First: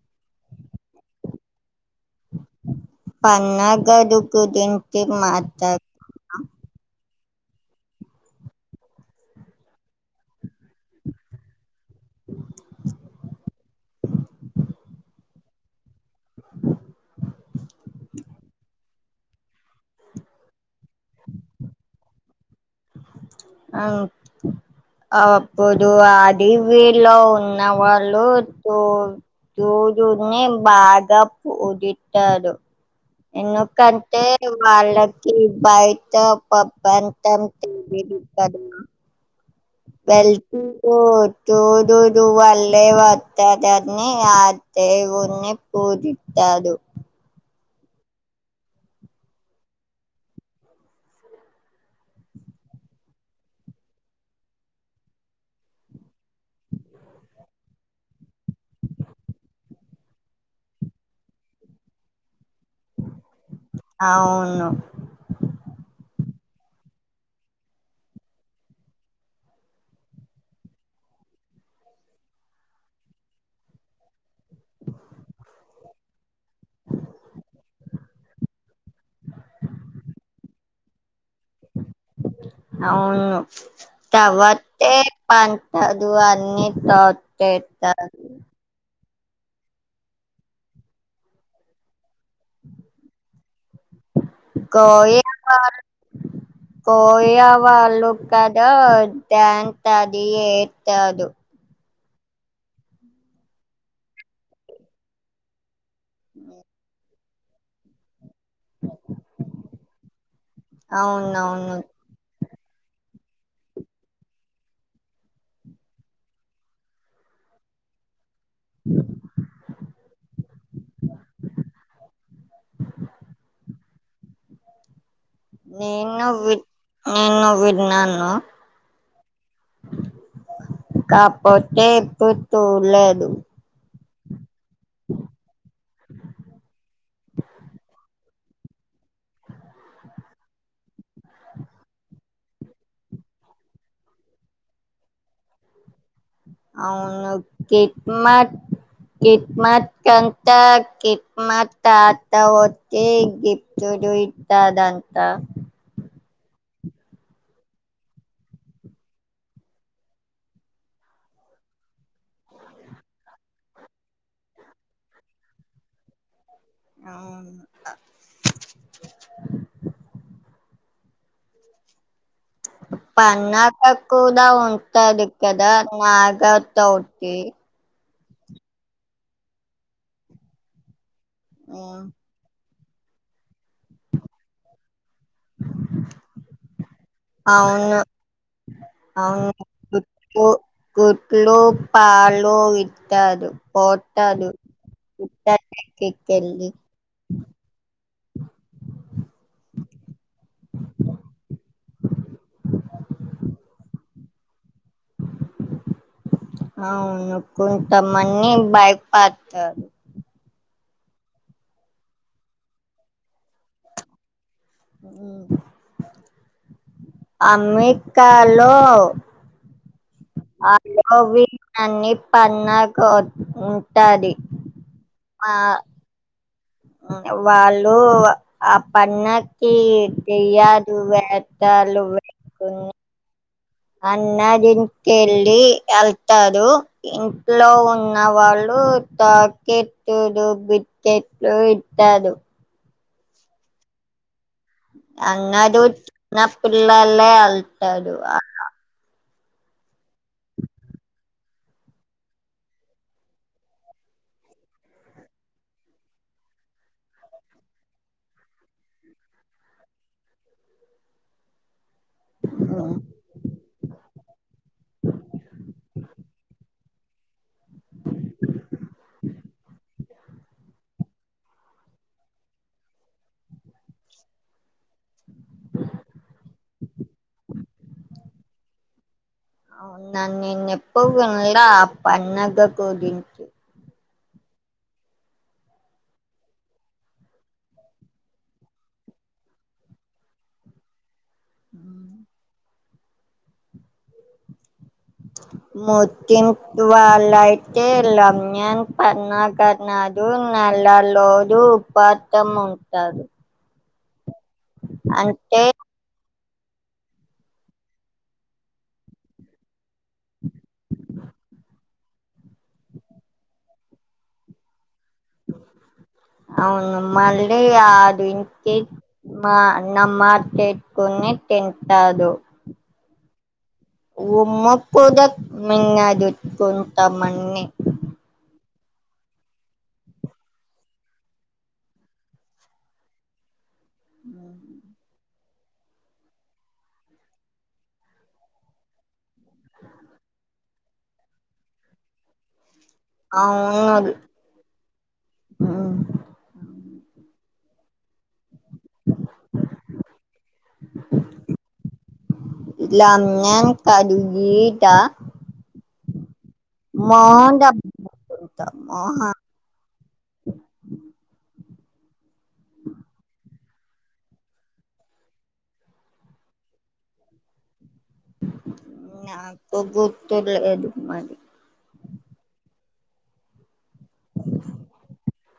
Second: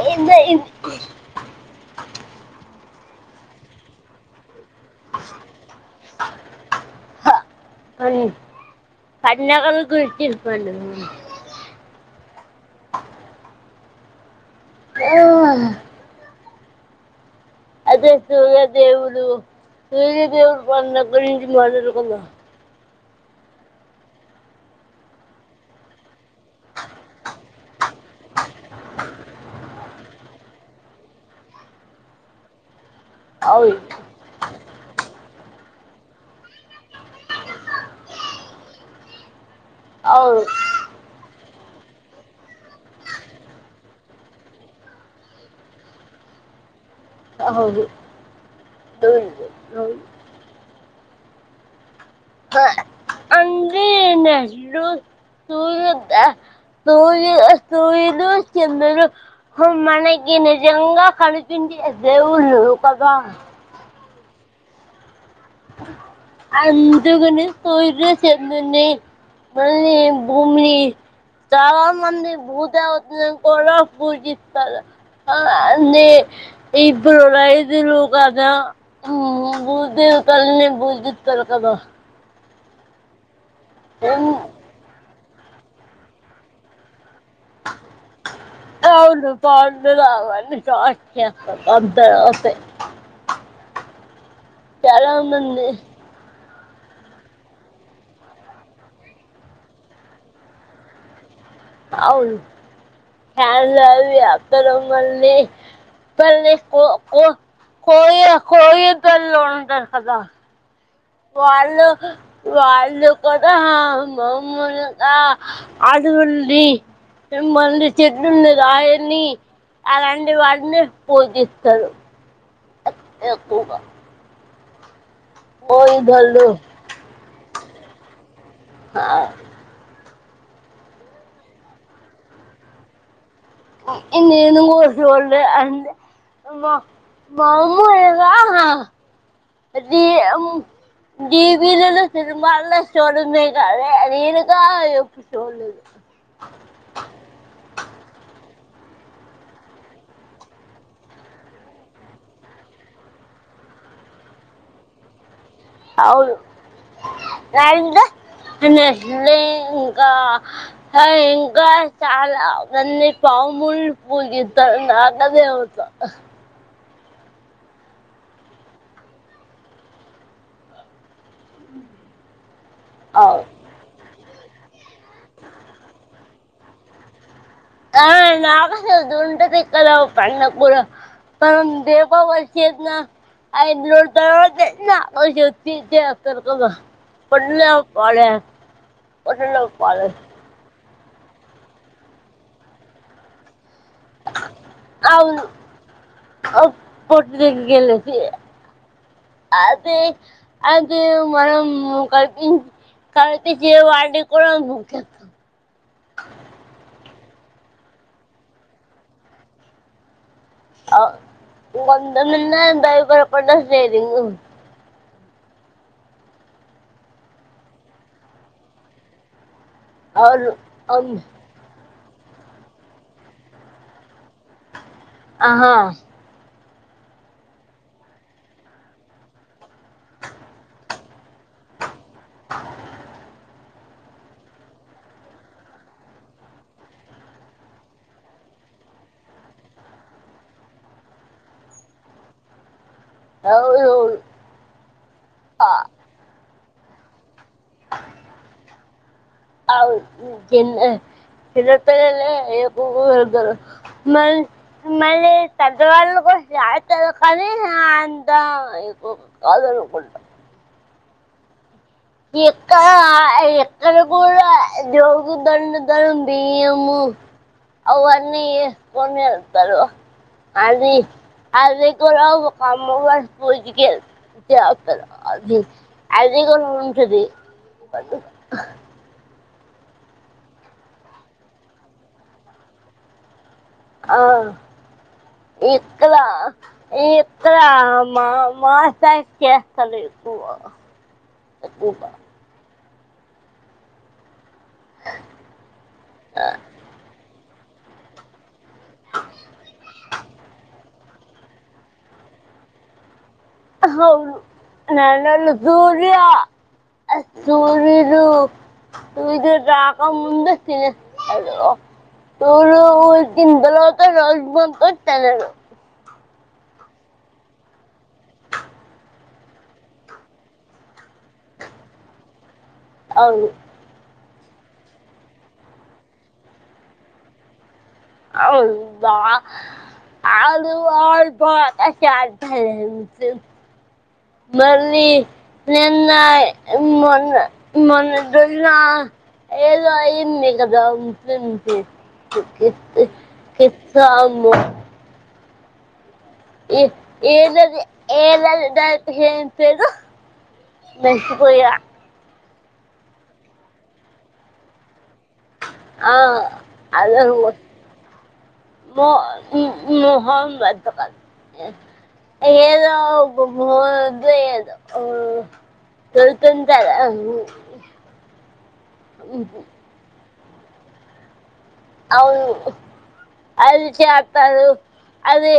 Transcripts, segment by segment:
ఏందో ఎన్ పన్న గదు కొద్దిగాన్ సేపు మాట్లాడిన మరి పండగల గురించి చెప్పండి ఎఉఅహ అదే సూర్య దేవుడు లేదే పండగ గురించి మాట్లాడుకుందాం. అవు అప్పుడు అది వీలో ఉన్న వాళ్ళు సూర్యున్ని బాగా పోగేట్టారు. అవును ఎందుకంటే వాళ్ళకి బయట పబంతం తెలీదు కదా అవును వెల్కి పోద్ సూర్యుడు వళ్లే వత్తదన్ని ఆ దేవున్ని పూజిత్త కాదు అవదు దున్ నిన్నేది లు సూర్యుడు వద్ద సూయ సూర్యుడు, చంద్రుడు మనకి నిజంగా కనిపించి దేవుల్ కద అవును అందుగుని సూర్యుడు, చంద్రుడుని మల్లి భూమిని చాలా మంది భూదేవతలను కూడా పూజిస్తారు. అ ఆ ఉంది ఈ బలుడయిది లో కద బుది తల్లి ని పూజిస్తారు కదా అవును తవాతే పంతా దు అన్ని తర్వాత చెత్త ఎంతో బావుంటది అమెరికా అని చెత్తరు ద్ద ఆపే చాలా ఉందంది కోయావా ళ్లు కద డాన్స్ అది ఏత్తదు అవును పెన్లు అవి ఏతారు మళ్ళీ పల్ కో కో కో కోయి దల్ లో ఉంద కద అవును అవును వాళ్ళు కదా ఆ మామ్మలుగా అడవుల్ని మిమ్మలిని చె నుండు రాయని అలాంటి వాడిని పోజిస్తారు ఎక్ ఎక్కుగ నేను విన్ నేను విన్నాను కాకపోతే పొత్తు లేదు ఎన్ని నేను కోచల్ అండ్ [unintelligible] మ మాములుగ అది టీవీలలో సినిమాల చుడమే కాదే అది రేనుకా ఎపిసోడ్ [unintelligible] అవును చెట్ మట్ కిట్ మత్ కంత కిట్ మత్ తాత గిఫట్ ఇది ఇట్ట అదంతా అవును నారింద ఇంకా చాలా అన్ని ప [unintelligible] మామూలు పూజిస్త నాగదేవత అవును అ ఉమ్ పన్నా పాకుల్ ఉంటాది కద నాగ చౌతి ఏ నాగుల చవితి ఉంటది ఇక్కడ ఉమ్, దీపావళి [unintelligible] చేసిన ఐదు రోజుల తర్వాత చేసిన [unintelligible] కొన్నే అవును పాలే అవును పోసినవ పాలె గుడ్లు గుడ్లు, పాలు, ఇత్తాదు పాలు [unintelligible] ఓహ్ పట్ ద గేలిసి అదే అది మనము కాతే వాడి కో [unintelligible] అవును కొంతమంది భయపడతరు ఆ వంత నిన్న ఎంత భయపడకుండా చేసిండ్రు ఉమ్ అమెకాలో అవును అలో అవును వినన్ని పన్నకు ఉంటది [unintelligible] ఆ ఆహా వాళ్ళు ఆ పన్నకి తెయ్యదు వేత్త ఆళ్లు వెతున్ అన్న దీనిక చెల్లి వెళ్తారు ఇంట్లో ఉన్న వాళ్ళు టాకెట్డు, బికెట్లు, ఇత్తాడు అవునువును అందరు చిన్న పిల్లలే వెళ్తారు అక్కడ అవు చిన్న చిన్న పిల్లలే ఏకురు వెళ్తారు మల్ మళ్ళీ పెద్దవాళ్ళ కోసం జాతర కానీ అంతదు [unintelligible] ఎక్క ఎక్కడ కూడ జ్యోగు దధరం బియ్యము అవన్నీ ఏసుకుని వెళ్తరు అది అది కూడ ఒక మోడల్ స్కూల్ కి వెళ్త అ అది కూడ ఉంటది అవున నేను ఎప్పుడు తిన పండగ రోజు తింట [unintelligible] ఆ ఇక్కడా ఇక్కడా మా మా సైడ్ చేస్తలేరు. ఎక్కువ ఎక్కువగ చే లమ్యన్ పన్నగ నాడు నల లోజు ఉపాతము ఉంటారు. అవును నెల అంటే రోజులా అ సూర్యుడూ నువ్ ఇటు రాక ముందు తినేస్తారు సూర్యుడు పోయి వచ్చిన్ తర్వాత రోజు మొత్తం తెలీదు అ అవును మళ్ళీ ఆ అది ఇన్ కేస్ మా నమాజ్ చేసుకొని ఇంతాలో అవును ఉమ్మ కుదక్ మీన్న చూస్కుంటాం మన్ని బావ ఆలువా పోహా [unintelligible] మళ్ళీ నిన్నాయి మొన్న మొన్న దున్నా ఏదో అయింది కదా ముస్లిమ్కి [inaudible] ఇస్ కిస్సాము ఆ ఎ ఏదది ఏదది దాన్ ఏం పేరు మర్చిపోయా ఇలా నేమ్ కాదు గీత ఆ అల్లుడు పోడ్ దబ్బుకుంటాం మో మోహం మ్ మొహం [inaudible] ఏదో బొమ్ మోదేదు తెలుతుంతదా నాకు గుర్తులేదు మరి అవును అది చెప్పారు అది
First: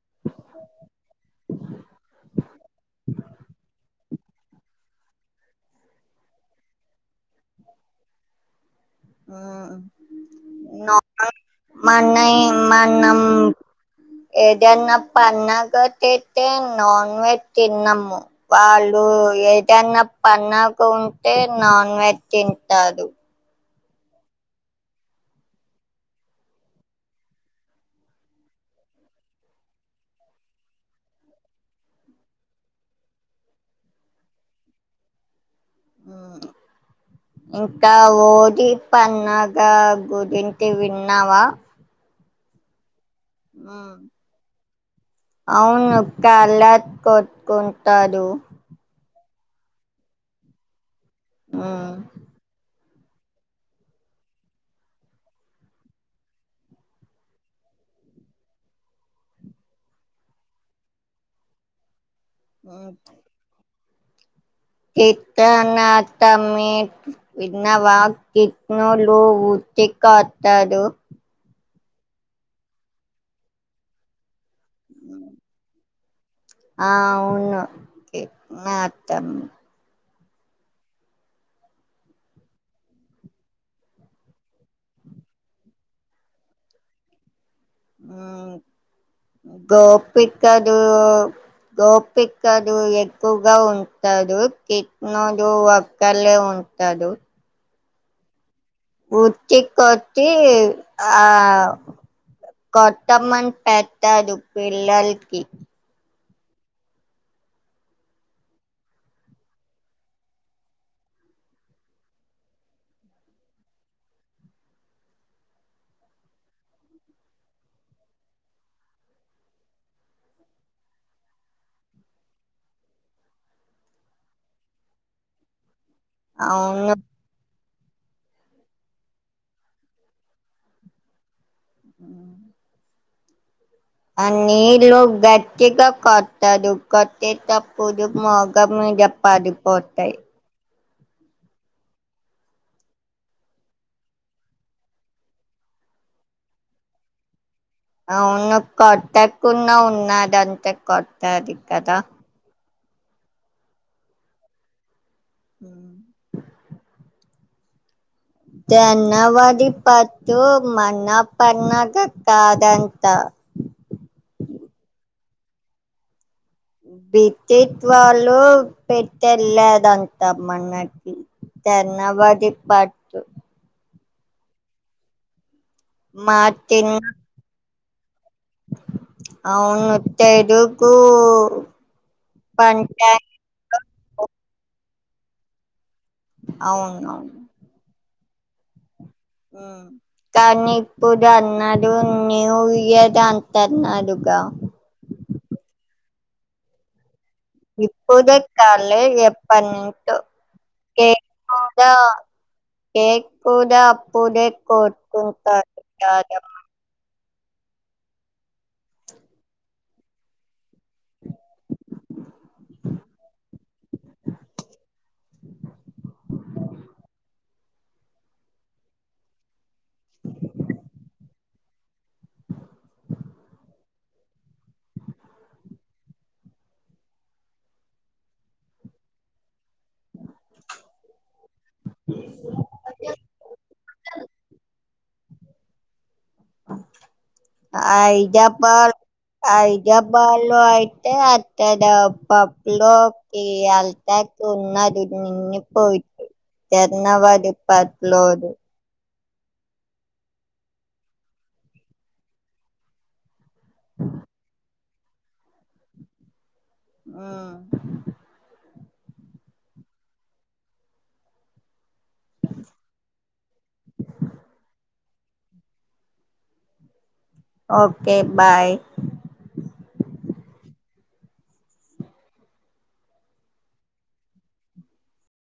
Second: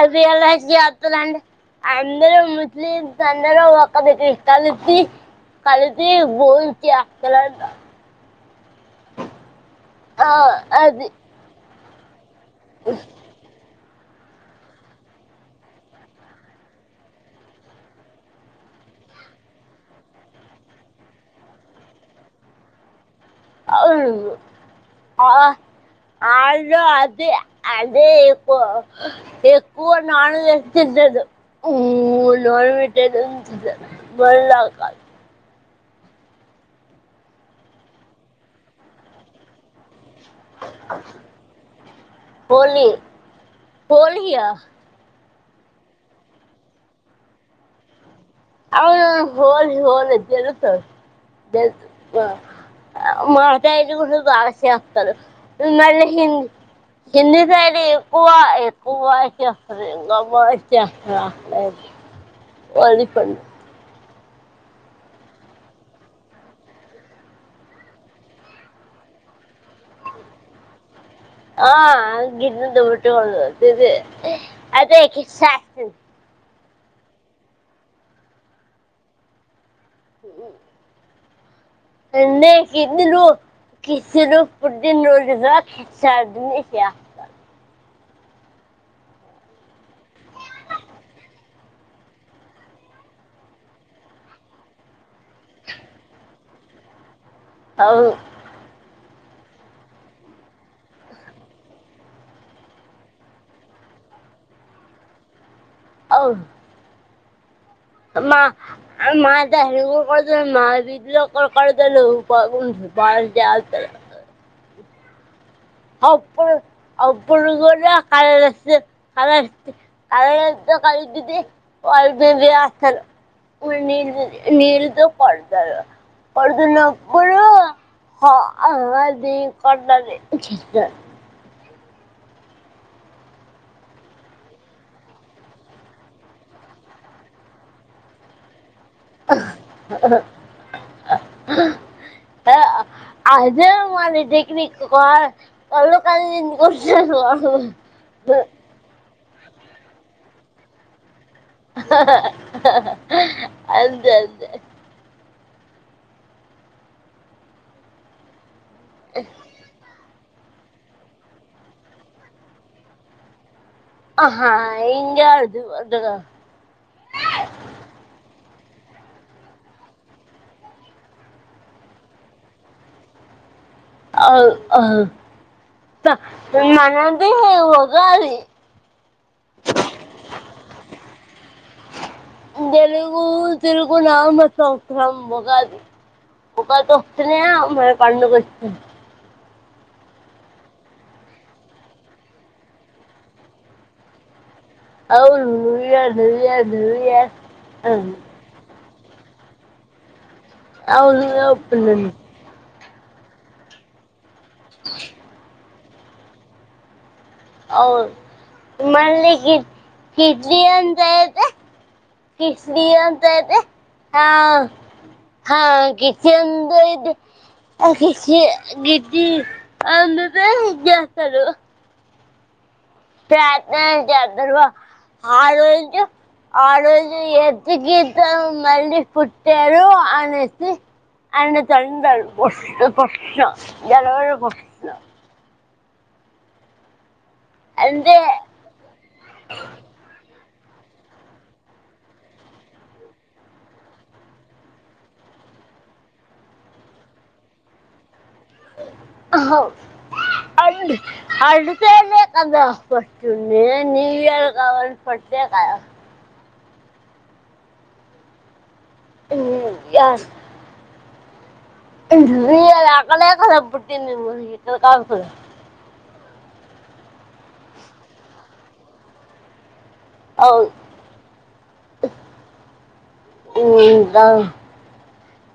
అది అలాగే అత్తలండ అందరు ముస్లిమ్స్ అందరు ఒక దగ్గర కలిసి కలిసి బోన్ చేస్తలంట. ఉమ్ ఆ అది మనై మనం ఏదన్న పన్నగ చేత్తే నాన్ వెెజ్ తినము వాల్ లు ఏదన్నా పన్నగ ఉంటే నాన్ వెజ్ తింటారు. అవును ఆ ఆళ్ళు అదే అదే ఎక్కువ ఎక్కువ నాన్ వెజ్ తిన్ టరు మ్ నాన్ వేజే తింటరు మన లాగా కాదు ఇంకా ఓలి పన్నాగా గురించి విన్నావా? హోలీ హోలియా అవును కలర్స్ కొట్కుంటాలు అవును హోలీ హోలీ తెలుసు తెలుసు ఆ ఆ మా దగ్గర గుడ బాగా చేస్తారు ఉన్నారే హిందీ హిందీ సైడ్ ఎక్కువ ఎక్కువ చేస్తారు [unintelligible] ఆ వరి పండు ఇత్తన్న తమ్మి విన్నావా కిత్నూలు తిక్క అత్తదు ఆ గిడ్ దుబ్బట్ట ఉదుది అదే క్రిష్ణస్టమి ఆ అవును కిత్నత్తమి ఉ ఉ ఎండే చిన్నులు కిస్నుడు పుట్టిన రోజున సర్ద్మి చేస్తా గోపికలు గోపికలు ఎక్కువగా ఉంటరు కిట్నూడు ఒక్కలే ఉం ఉంటాడు అవ్ను ఉచ్చి కొట్టి ఆ కొత్తమన్ పెట్టరు పిల్లల్కి అవ్ మా మా దగర కూడ కొడతారు మా విధిలో కూడ కొడతాలు బల్ జాతార [inaudible] అప్పు అప్పుడు కూడా కళ్ళు తి కలర్ తి కలర్ కలర్ తో కల్పిది వాళ్ద వసలు నీల్ నీళ్తో కొడతారు అవును పడుతున్నప్పుడు క ఆ అన్నది కొడతాది చ్చిక ఆ [inaudible] అ నీళ్లు గట్టిగ కొట్టారు కొట్టె టప్పుడు మోగం మ్ జప్పది పోతాయ్ [inaudible] అదే మరి టెక్నిక్ గో రెండు కళ్ళు దించుకొని యాహు అవును కొట్టకుండా ఉన్నదంతే కొట్టది కదా అంతే అంతే ఉ తెనవాది ప టు మన పన్నగ కాదంత ఆహా ఇంగ్ యార్ధి పండగ బితిత్వాలు పెట్టళ్లేదంత మనకి తనా బధక్ పట్ అవు అ త మా చిన్న మనది ఉగాది అవును తెలుగు పంట కున్నామ సంవత్సరం ఉగాది ఉగాది వస్తనే అవునవును పండుగొచ్చి కానీ ఇప్పుడ అన్నాడు న్యూ ఇయర్ ద అంతన్నాడు ద్ద అవును new year new year new year అని. ఇప్పుడే కాలేజ్ ఎప్పటి నుంచో అవును కేక్ ఒప్పన్ కూడా కేక్ కుడా అప్పుడే కోతుతర్ రాధమ్మ అవ్ మల్లి గి గిడ్లీ అంతఅయితే కిస్ీ అంత అయితే ఆ హా గిచంద్ ది గిది [unintelligible] పెద్ నాన చెత్తడు గ ఆ రోజు ఆ రోజు ఎదుగితే మళ్ళీ పుట్టే టరు అనేసి అన్న తొందారు [unintelligible] అంటే హైదబాద్ హైదబాద్ లో అయితే అక్కడ పప్పు లోకి ఎల్తకి ఉన్నది న్న పోయి జన్నావరి పది పట్లోదు హ అ అడితేనే కందా పట్ే న్యూ ఇయర్ కాబట్టి ఫస్ట్ కాద్ ఆ మ్ ఎస్ [unintelligible] ఓకే బాయ్ అవ్